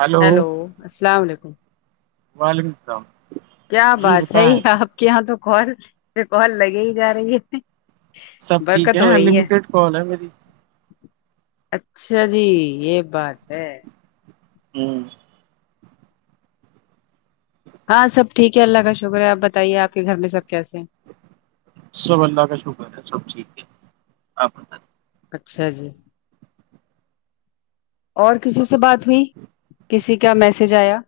Hello hello السلام علیکم وعلیکم السلام کیا جی بات ہے بتائیں آپ کے یہاں تو کال پہ کال لگے ہی جا رہی ہے سب ٹھیک برکت ہے ہو ان رہی لٹیڈ کال ہے میری اچھا جی یہ بات ہے ہمم ہاں سب ٹھیک ہے اللہ کا شکر ہے آپ بتائیے آپ کے گھر میں سب کیس ہیں سب اللہ کا شکر ہے سب ٹھیک ہے آپ بتایئں اچھا جی اور کسی سے بات بھی کسی کا میسج آیا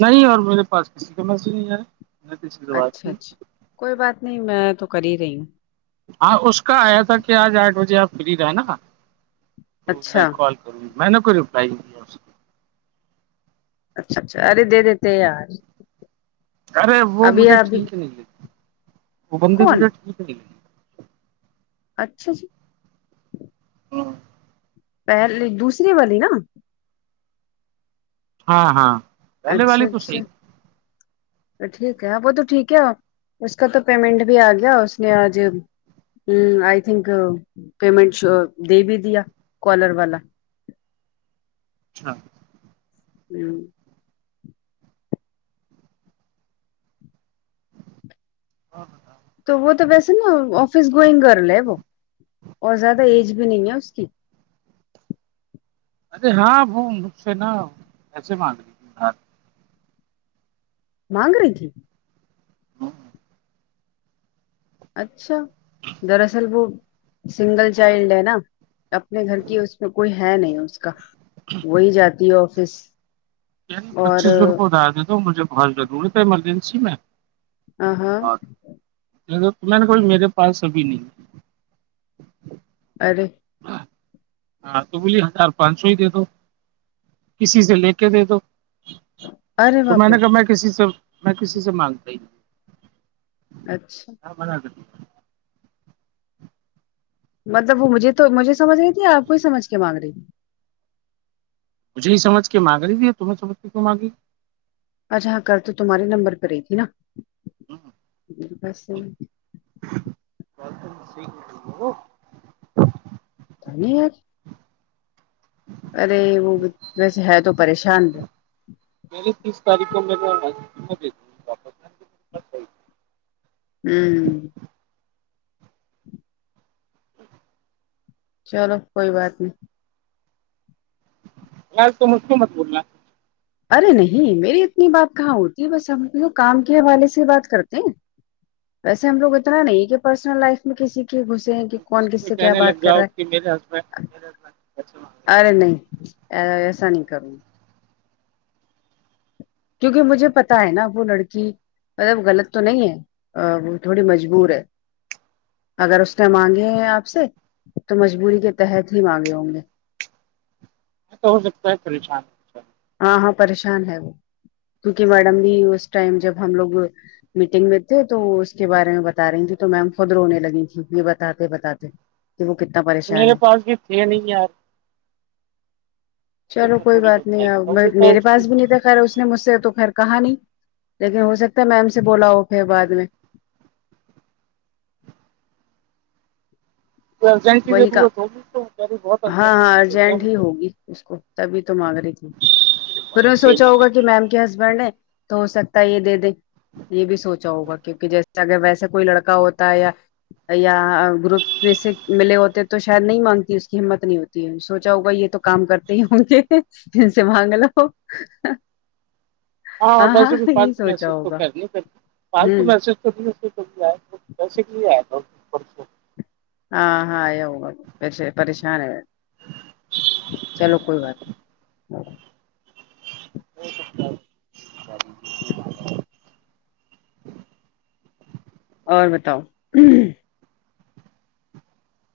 نہیں اور میرے پاس کسی کا میسج نہیں آیا نہ کسی سے بات اچھا کی اچھا کوئی بات نہیں میں تو کر ہی رہی ہوں ہاں اس کا آیا تھا کہ آج آٹھ بجے آپ فری رہے نا تو میں اچھا کال میں نا کچھ ریپلائی اچھا اچھا ارے دے دیتے یار ارے وہ ابھی مجھے ابھی ٹھیک نہیں لگی وہ بندی کون مجھے ٹھیک نہیں لگی اچھا جی پہلی دوسری والی نا ہاں ہاں پہلے اچھا والی تو اچھا صحیح ٹھیک ہے وہ تو ٹھیک ہے اس کا تو پیمنٹ بھی آ گیا اس نے آج ہوں آئی تھنک پیمنٹ ش دے بھی دیا کالر والا اچھا ہوں آ ہاں ہاں تو وہ تو ویسے نا آفس گوئنگ گرل ہے وہ اور زیادہ ایج بھی نہیں ہے اس کی ارے ہاں وہ مجھ سے نا پیسے مانگری مانگ رہی تھی تھی اچھا دراصل وہ سنگل چائلڈ ہے نا اپنے گھر کی اس میں کوئی ہے نہیں اس کا وہی جاتی ہے آفس اور پچیس سو روپئے ادھار دے دو مجھے بہت ضرورت ہے ایمرجنسی میں آ ہاں اور میں نے بولا میرے پاس ابھی نہیں ہے ارے ہاں تو بولی ہزار پانچ سو ہی دے دو کسی سے لے کے دے دو ارے تو میں باپ رے نے کہا میں کسی سے میں کسی سے مانگتا ہی نہیں اچھا [unintelligible] ہبنا کر مطلب وہ مجھے تو مجھے سمجھی رہی تھی آپ کو ہی سمجھ کے مانگ رہی تھی مجھے ہی سمجھ کے مانگ رہی تمہیں سمجھے کے کیوں مانگی اچھا ہاں کر تو تمہارے نمبر پہ رہی تھی نا ہاں یہ بھی بات صحیح ہے [unintelligible] [unintelligible] ارے وہ ویسے ہے تو پریشان [unintelligible] تیس تاریخ ہوں چلو کوئی بات نہیں اور تم اس کو مت بولنا ارے نہیں میری اتنی بات کہاں ہوتی ہے بس ہم کام کے حوالے سے بات کرتے ہیں ویسے ہم لوگ اتنا نہیں کہ پرسنل لائف میں کسی گھسے ہیں کہ تم کون کسی کس سے کیا کہنے بات لگ کر جاؤ رہا کہ میرے ہسبینڈ ہے میرے ہسبینڈ پیسے مانگ رہے ارے ہیں نہیں ایسا نہیں کروں کیونکہ مجھے پتا ہے نا وہ لڑکی مطلب غلط تو نہیں ہے وہ تھوڑی مجبور ہے اگر اس نے مانگے ہیں آپ سے تو مجبوری کے تحت ہی مانگے ہوں گے تو ہو سکتا ہے پریشان جائے۔ ہاں ہاں پریشان ہے وہ کیونکہ میڈم بھی اس ٹائم جب ہم لوگ میٹنگ میں تھے تو اس کے بارے میں بتا رہی تیں تو میم خود رونے لگی تھی یہ بتاتے بتاتے [unintelligible] میرے پاس بھی تھے نہیں یار چلو میں کوئی تھوڑی بات بہت نہیں ہیلپ آپ کر دیتا ہوں میرے اس پاس بھی کی نہیں تھا خھر اس نے مجھ سے تو خیر کہا نہیں لیکن ہو سکتا ہے میم سے بولا ہو پھر بعد میں جائتی وہی کا پورا س تو بھی بہت ہاں ارجنٹ ہاں ضرورت ہے ارجنٹ ہی ہوگی اس کو تبھی تو مانگ رہی تھی پھر ان نے مجھے سوچا ہوگا کہ میم کے ہسبینڈ ہے تو ہو سکتا ہے یہ دے دیں یہ بھی سوچا ہوگا کیونکہ جیسے اگر ویسے کوئی لڑکا ہوتا ہے یا یا گروپس ملے ہوتے تو شاید نہیں مانگتی اس کی ہمت نہیں ہوتی ہے سوچا ہوگا یہ تو کام کرتے ہی ہوں گے جن سے سے مانگ لو ہاں ویسے بھی یہ فالتو سوچا میسج تو ہوگا کر نہیں پتی فالتو ہوں میسج کبھی آئے پیسے کے لیے آئے پرچوں ہاں ہاں یہ پ پریشان ہے چلو کوئی بات نہیں [unintelligible] نہیں اور بتاؤ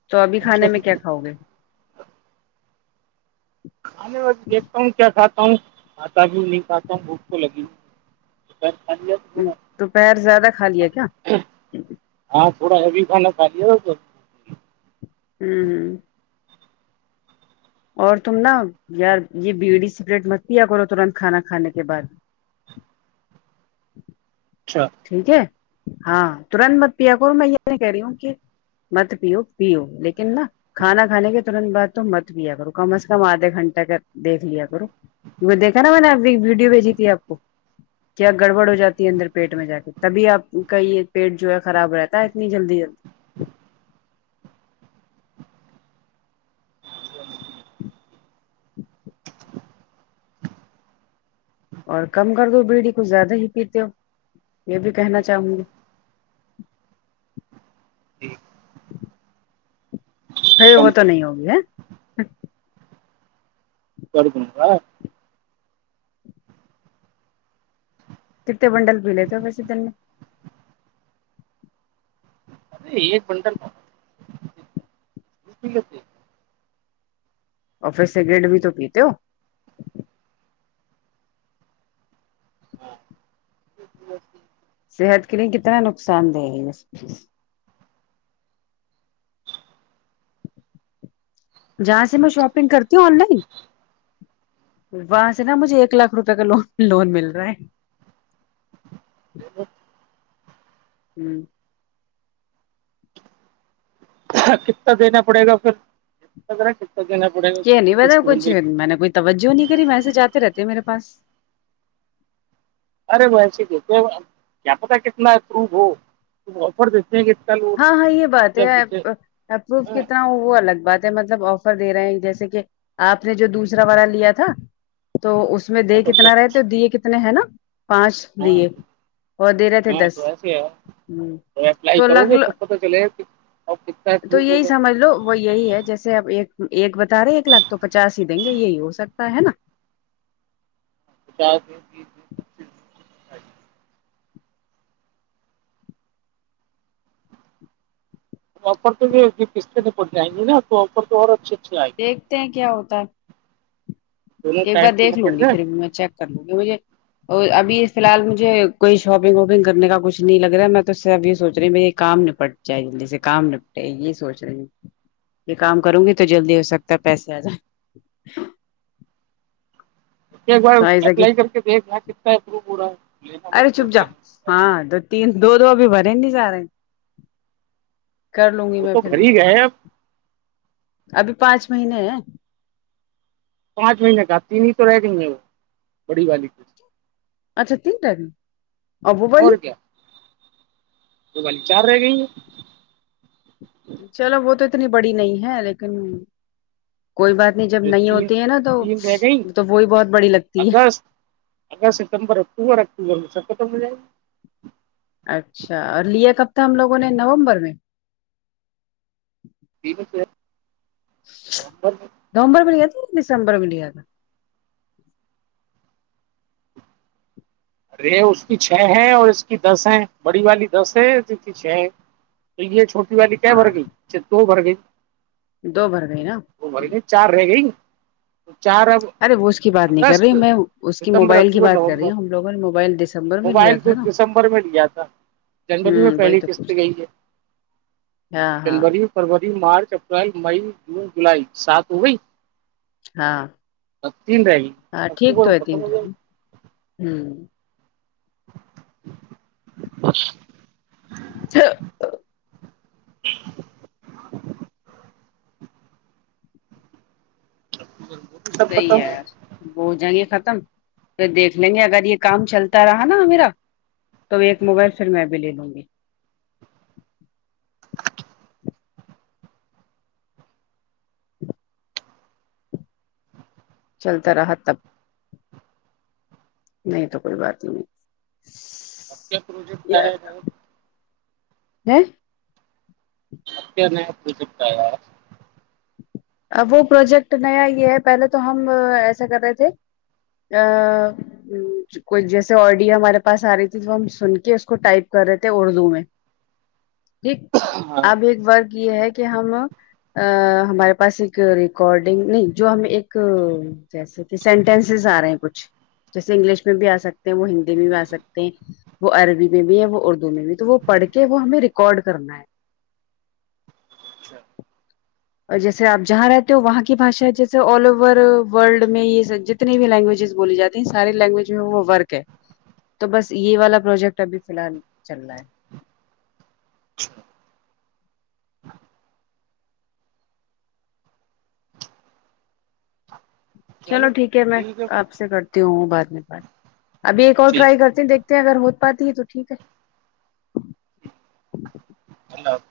تو ابھی کھانے اچھا میں کیا کھاؤ گے اممی بس دیکھتا ہوں کیا کاتا ہوں کھا بھی نہیں کاتا ہوں بھوک تو لگی [unintelligible] تو پہیر زیادہ کھا لیا کیا ہاں تھوڑا ابھی کھانا کھا لیا تھا س ہوں ہوں اور تم نا یار یہ بیڑی سپریٹ م پیا کرو ترنت کھانا کھانے کے بعد اچھا ٹھیک ہے ہاں ترنت مت پیا کرو میں یہ نہیں کہہ رہی ہوں کہ مت پیو پیو لیکن ن نہ کھانا کھانے کے ترنت بع تو مت بھییا کرو کم از کم آدھا گھنٹہ کا دھ لیا کرو کی دیکھا نا میں نے اب ایک ویڈیو بھیجی تھی آپ کو کیا گڑبڑ ہو جاتی ہے اندر پیٹ میں جا کے تبھی آپ کا یہ پیٹ جو ہے خراب ہو رہتا ہے اتنی جلدی جلی اور کم کر دو بیڑی کو زیادہ ہی پیتے ہو یہ بھی کہنا چاہوں گی جی ا کم وہ تو کر نہیں ہوگی ہے توکنا کتتے بنڈل پیلے تھ پسے نے ا ایک کنٹل اور پھر سگریٹ بھی تو پیتے ہو ہاں [unintelligible] صحت کے لیے کتنا نقصان دہ ہے اس جہاں سے میں شاپنگ کرتی ہوں آن لائن وہاں سے نا مجھے ایک لاکھ روپے کا ل لون مل رہا ہے [unintelligible] ھمم کتنا دینا پڑے گا پھرپتا کتنا دینا پڑے گا یہ کتنی نہیں پتا قسط کچھ ملے گی میں نے کوئی توجہ نہیں کری میسج آتے رہتے ہے میرے پاس ارے وہ ویسے ہی تو کیا پتا کتنا اپرووہو آفر دیتے [unintelligible] ہاں ہاں یہ اب بات جب ہے مجھے اپرو ہاں کتنا ہو وہ الگ بات مطلب آفر دے رہے ہیں جیسے کہ آپ نے جو دوسرا والا لیا تھا تو اس میں دے کتنا رہے تو دیے کتنے ہیں نا پانچ ہاں دیے اور دے رہے تھے ہاں دس تو ایسے ہے ھمم تو تو الگ پتا تو چلے کہ آپ تو یہی سمجھ لو وہ یہی ہے جیسے اب ایک ایک بتا رہے ایک لاکھ تو پچاس ہی دیں گے یہی ہو سکتا ہے نا کیا ا فر تو یہ پستے میں پڑ جائیں گی نا تو آفر تو اور اچھی اچھیے آئے دیکھتے ہیں کیا ہوتا ہے دونوں ایک ٹائم بار پہ دیکھ لوں نپٹ گی جائیں پھر بھی میں چیک کر لوں گی مجھے اور ابھی فیحال مجھے کوئی شاپنگ واپنگ کرنے کا کچھ نہیں لگ رہا ہے میں تو اس سے اب یہ سوچ رہی ہوں میرے یہ کام پٹ جائے جلدی سے کام نپٹے یہ سوچ رہے ہیں یہ کام کروں گی تو جلدی ہو سکتا ہے پیسے آجاۓ ایک بار تو ایسا کہ اپلائی کر کے دیکھنا کتنا اپروو ہو رہا ہے لینا ارے مت چپ جا لینا ہاں دو تین دو دو ابھی بھرے نہیں جا رہے کر لوں گی میں پھر بھی ہے آپ ابھی پانچ مہینے ہیں پانچ مہینے کا تین تو رہ گئی ہے وہ بڑی والی اچھا تین [unintelligible] اور وہ والی وہ والی چار رہ گئی ہے چلو وہ تو اتنی بڑی نہیں ہے لیکن کوئی بات نہیں جب ہیں نہیں تین ہوتی ہے نا تو تین رہ گئی تو وہی بہت بڑی لگتی ہے اگست اگست ستمبر اکتوبر اکتوبر میں سب ختم ہو جائے گا اچھا اور لیے کب تھا ہم لوگوں نے نومبر میں نومبر میں [unintelligible] نومبر میں لیا تھا یا دسمبر میں لیا تھا رے اس کی چھ ہے اور اس کی دس ہے بڑی والی دس ہے اس کی چھ ہے یہ چھوٹی والی کیا بھر ہاں گئیتو دو بھر گئی دو بھر گئے نا دو بھر ھمم گئی چار رہ گئی چار اب ارے وہ اس کی بات نہیں کر رہی اگست میں اس کی ستمبر موبائل کی اکتوبر بات کر رہی نومبر ہوں ہم لوگوں نے موبائل ستمبر میں لیا موبائل تھا تو نا دسمبر میں لیا تھا جنوری میں ھمم وہی پہلی تو قسط پوچھ رہی ہو گئی ہے ہاں جنوری فروری مارچ اپریل مئی جون جولائی سات ہو گئی ہاں سب تین رہ گی سب کو خت ہوھے ہوں [unintelligible] چھ سب صحیح ختم ہے وہ جائیں گے ختم پھر دیکھ لیں گے اگر یہ کام چلتا رہا نا میرا تو ایک موبائل پھر میں ا بھی لے لوں گی چلتا رہا تب نہیں تو کوئی بات ہی نہیں اب کیا پروجیکٹ یار ہے ہے اب کیا نیا پروجیکٹ ایا آب وہ پروجیکٹ نیا یہ ہے پہلے تو ہم ایسا کر رہے تھے ا کوئی جیسے آڈیو ہمارے پاس آ رہی تھی تو ہم سن کے اس کو ٹائپ کر رہے تھے اردو میں ایک ہاں اب ایک ورگ یہ ہے کہ ہم ا ہمارے پاس ایک ریکارڈنگ نہیں جو ہم ایک جیسے کہ سینٹینسز آ رہے ہیں کچھ جیسے انگلش میں بھی آ سکتے ہیں وہ ہندی میں بھی آ سکتے ہیں وہ عربی میں بھی ہے وہ اردو دو میں بھی تو وہ پڑھ کے وہ ہمیں ریکارڈ کرنا ہے اچھا جیسے آپ جہاں رہتے ہو وہاں کی بھشا ہے جیسے آل اوور ورلڈ میں یہ سج جتنی بھی لینگویجز بولی جاتی ہیں ساری لینگویج میں وہ ورک ہے تو بس یہ والا پروجیکٹ ابھی فی الحال چل رہا ہے چلو ٹھیک ہے میں آپ سے کرتی ہوں بعد میں بات ابھی ایک اور ٹھیک ٹرائی کرتی دیکھ تے ہیں اگر ہو پاتی ہے تو ٹھیک ہے اللہ حافظ